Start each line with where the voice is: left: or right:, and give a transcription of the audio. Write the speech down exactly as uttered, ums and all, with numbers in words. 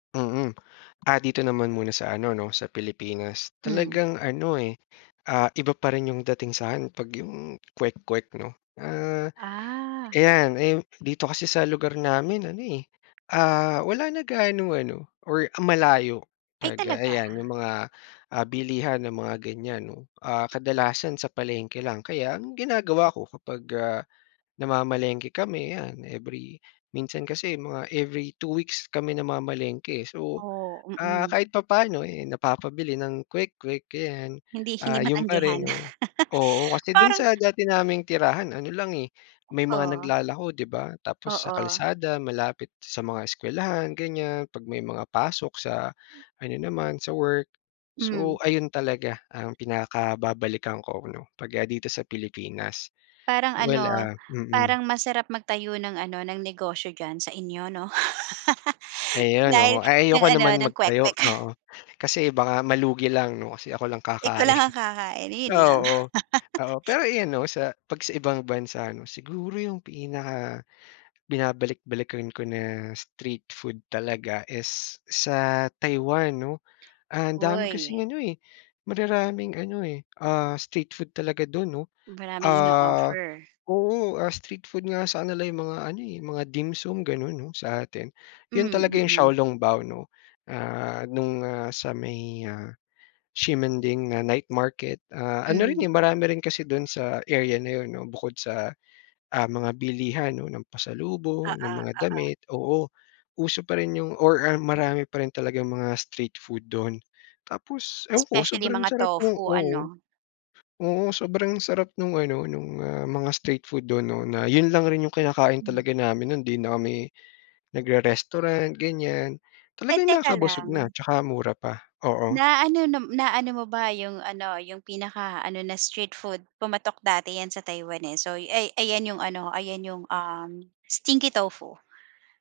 left: Mm, ah, dito naman muna sa ano 'no sa Pilipinas,
right: Hmm.
left: talagang ano eh, ah, iba pa rin yung dating sa akin pag yung kwek-kwek 'no, ah,
right: Ah.
left: ayan. Eh dito kasi sa lugar namin ano eh, ah, wala na ganong ano or malayo
right: Ay
left: pag, ah,
right: talaga?
left: ayan 'yung mga ah, bilihan ng mga ganiyan 'no, ah, kadalasan sa palengke lang kaya ang ginagawa ko kapag, ah, namamalengke kami yan, every minsan kasi mga every two weeks kami namamalengke so,
right: Oh,
left: ah,
right: mm.
left: kahit papaano eh napapabili ng kwek-kwek ayan.
right: Hindi hindi
left: Ah, 'yun pa
right: matanggihan.
left: rin 'no, oo. Kasi dun
right: Parang
left: sa dati naming tirahan ano lang eh, may mga
right: Oo.
left: naglalako di ba, tapos sa
right: Oo.
left: kalsada, malapit sa mga eskuwelahan ganiyan, pag may mga pasok sa ano naman, sa work. So
right: Mm.
left: ayun talaga ang pinaka-babalikan ko 'no pag, ah, dito sa Pilipinas.
right: Parang
left: Well
right: ano,
left: ah mm.
right: parang masarap magtayo ng ano ng negosyo diyan sa inyo 'no?
left: Ayun
right: Dahil
left: oo, ay
right: ng
left: ayoko
right: ano,
left: naman
right: ng
left: mag-tayo
right: kwek-kwek.
left: oo kasi baka malugi lang 'no kasi ako lang
right: Ikaw
left: kakain.
right: lang ang kakainin 'yun lang.
left: Oo, oo pero ayan 'no sa pag, sa ibang bansa ano siguro yung pinaka binabalik-balikan ko na street food talaga is sa Taiwan 'no. Ah, dami
right: Hoy.
left: kasing ano eh, mararaming ano eh, ah, street food talaga dun 'no.
right: Maraming
left: Ah,
right: ino-offer.
left: oo ah, street food nga sakanila yung mga ano eh, mga dimsum ganun sa atin, yun
right: Hmm,
left: talaga yung 小
right: mm.
left: 笼包 ano, ah, nung ah, sa may ah, Ximanding na night market ah, ano rin
right: Hmm.
left: eh, marami rin kasi dun sa area na 'yun no bukod sa ah, mga bilihan 'no ng pasalubong, ng
right: Oo,
left: mga
right: oo.
left: damit, oo. Uso pa rin yung or ah, marami pa rin talagang mga street food dun. Tapos ewan ko
right: Specially
left: sobrang
right: mga
left: sarap nung
right: tofu
left: oo.
right: ano?
left: Oo sobrang sarap nung ano, nung ah, mga street food dun 'no na yun lang rin yung kinakain
right: Hmm.
left: talaga namin nun hindi na kami nagre-restaurant ganiyan,
right: Ay
left: talagang
right: teka
left: nakakabusog na
right: lang.
left: tsaka mura pa, oo.
right: Na ano na na ano mo ba yung ano, yung pinaka-ano na street food pumatok dati yan sa Taiwan eh, so ay ayan yung ano, ayan yung um, stinky tofu.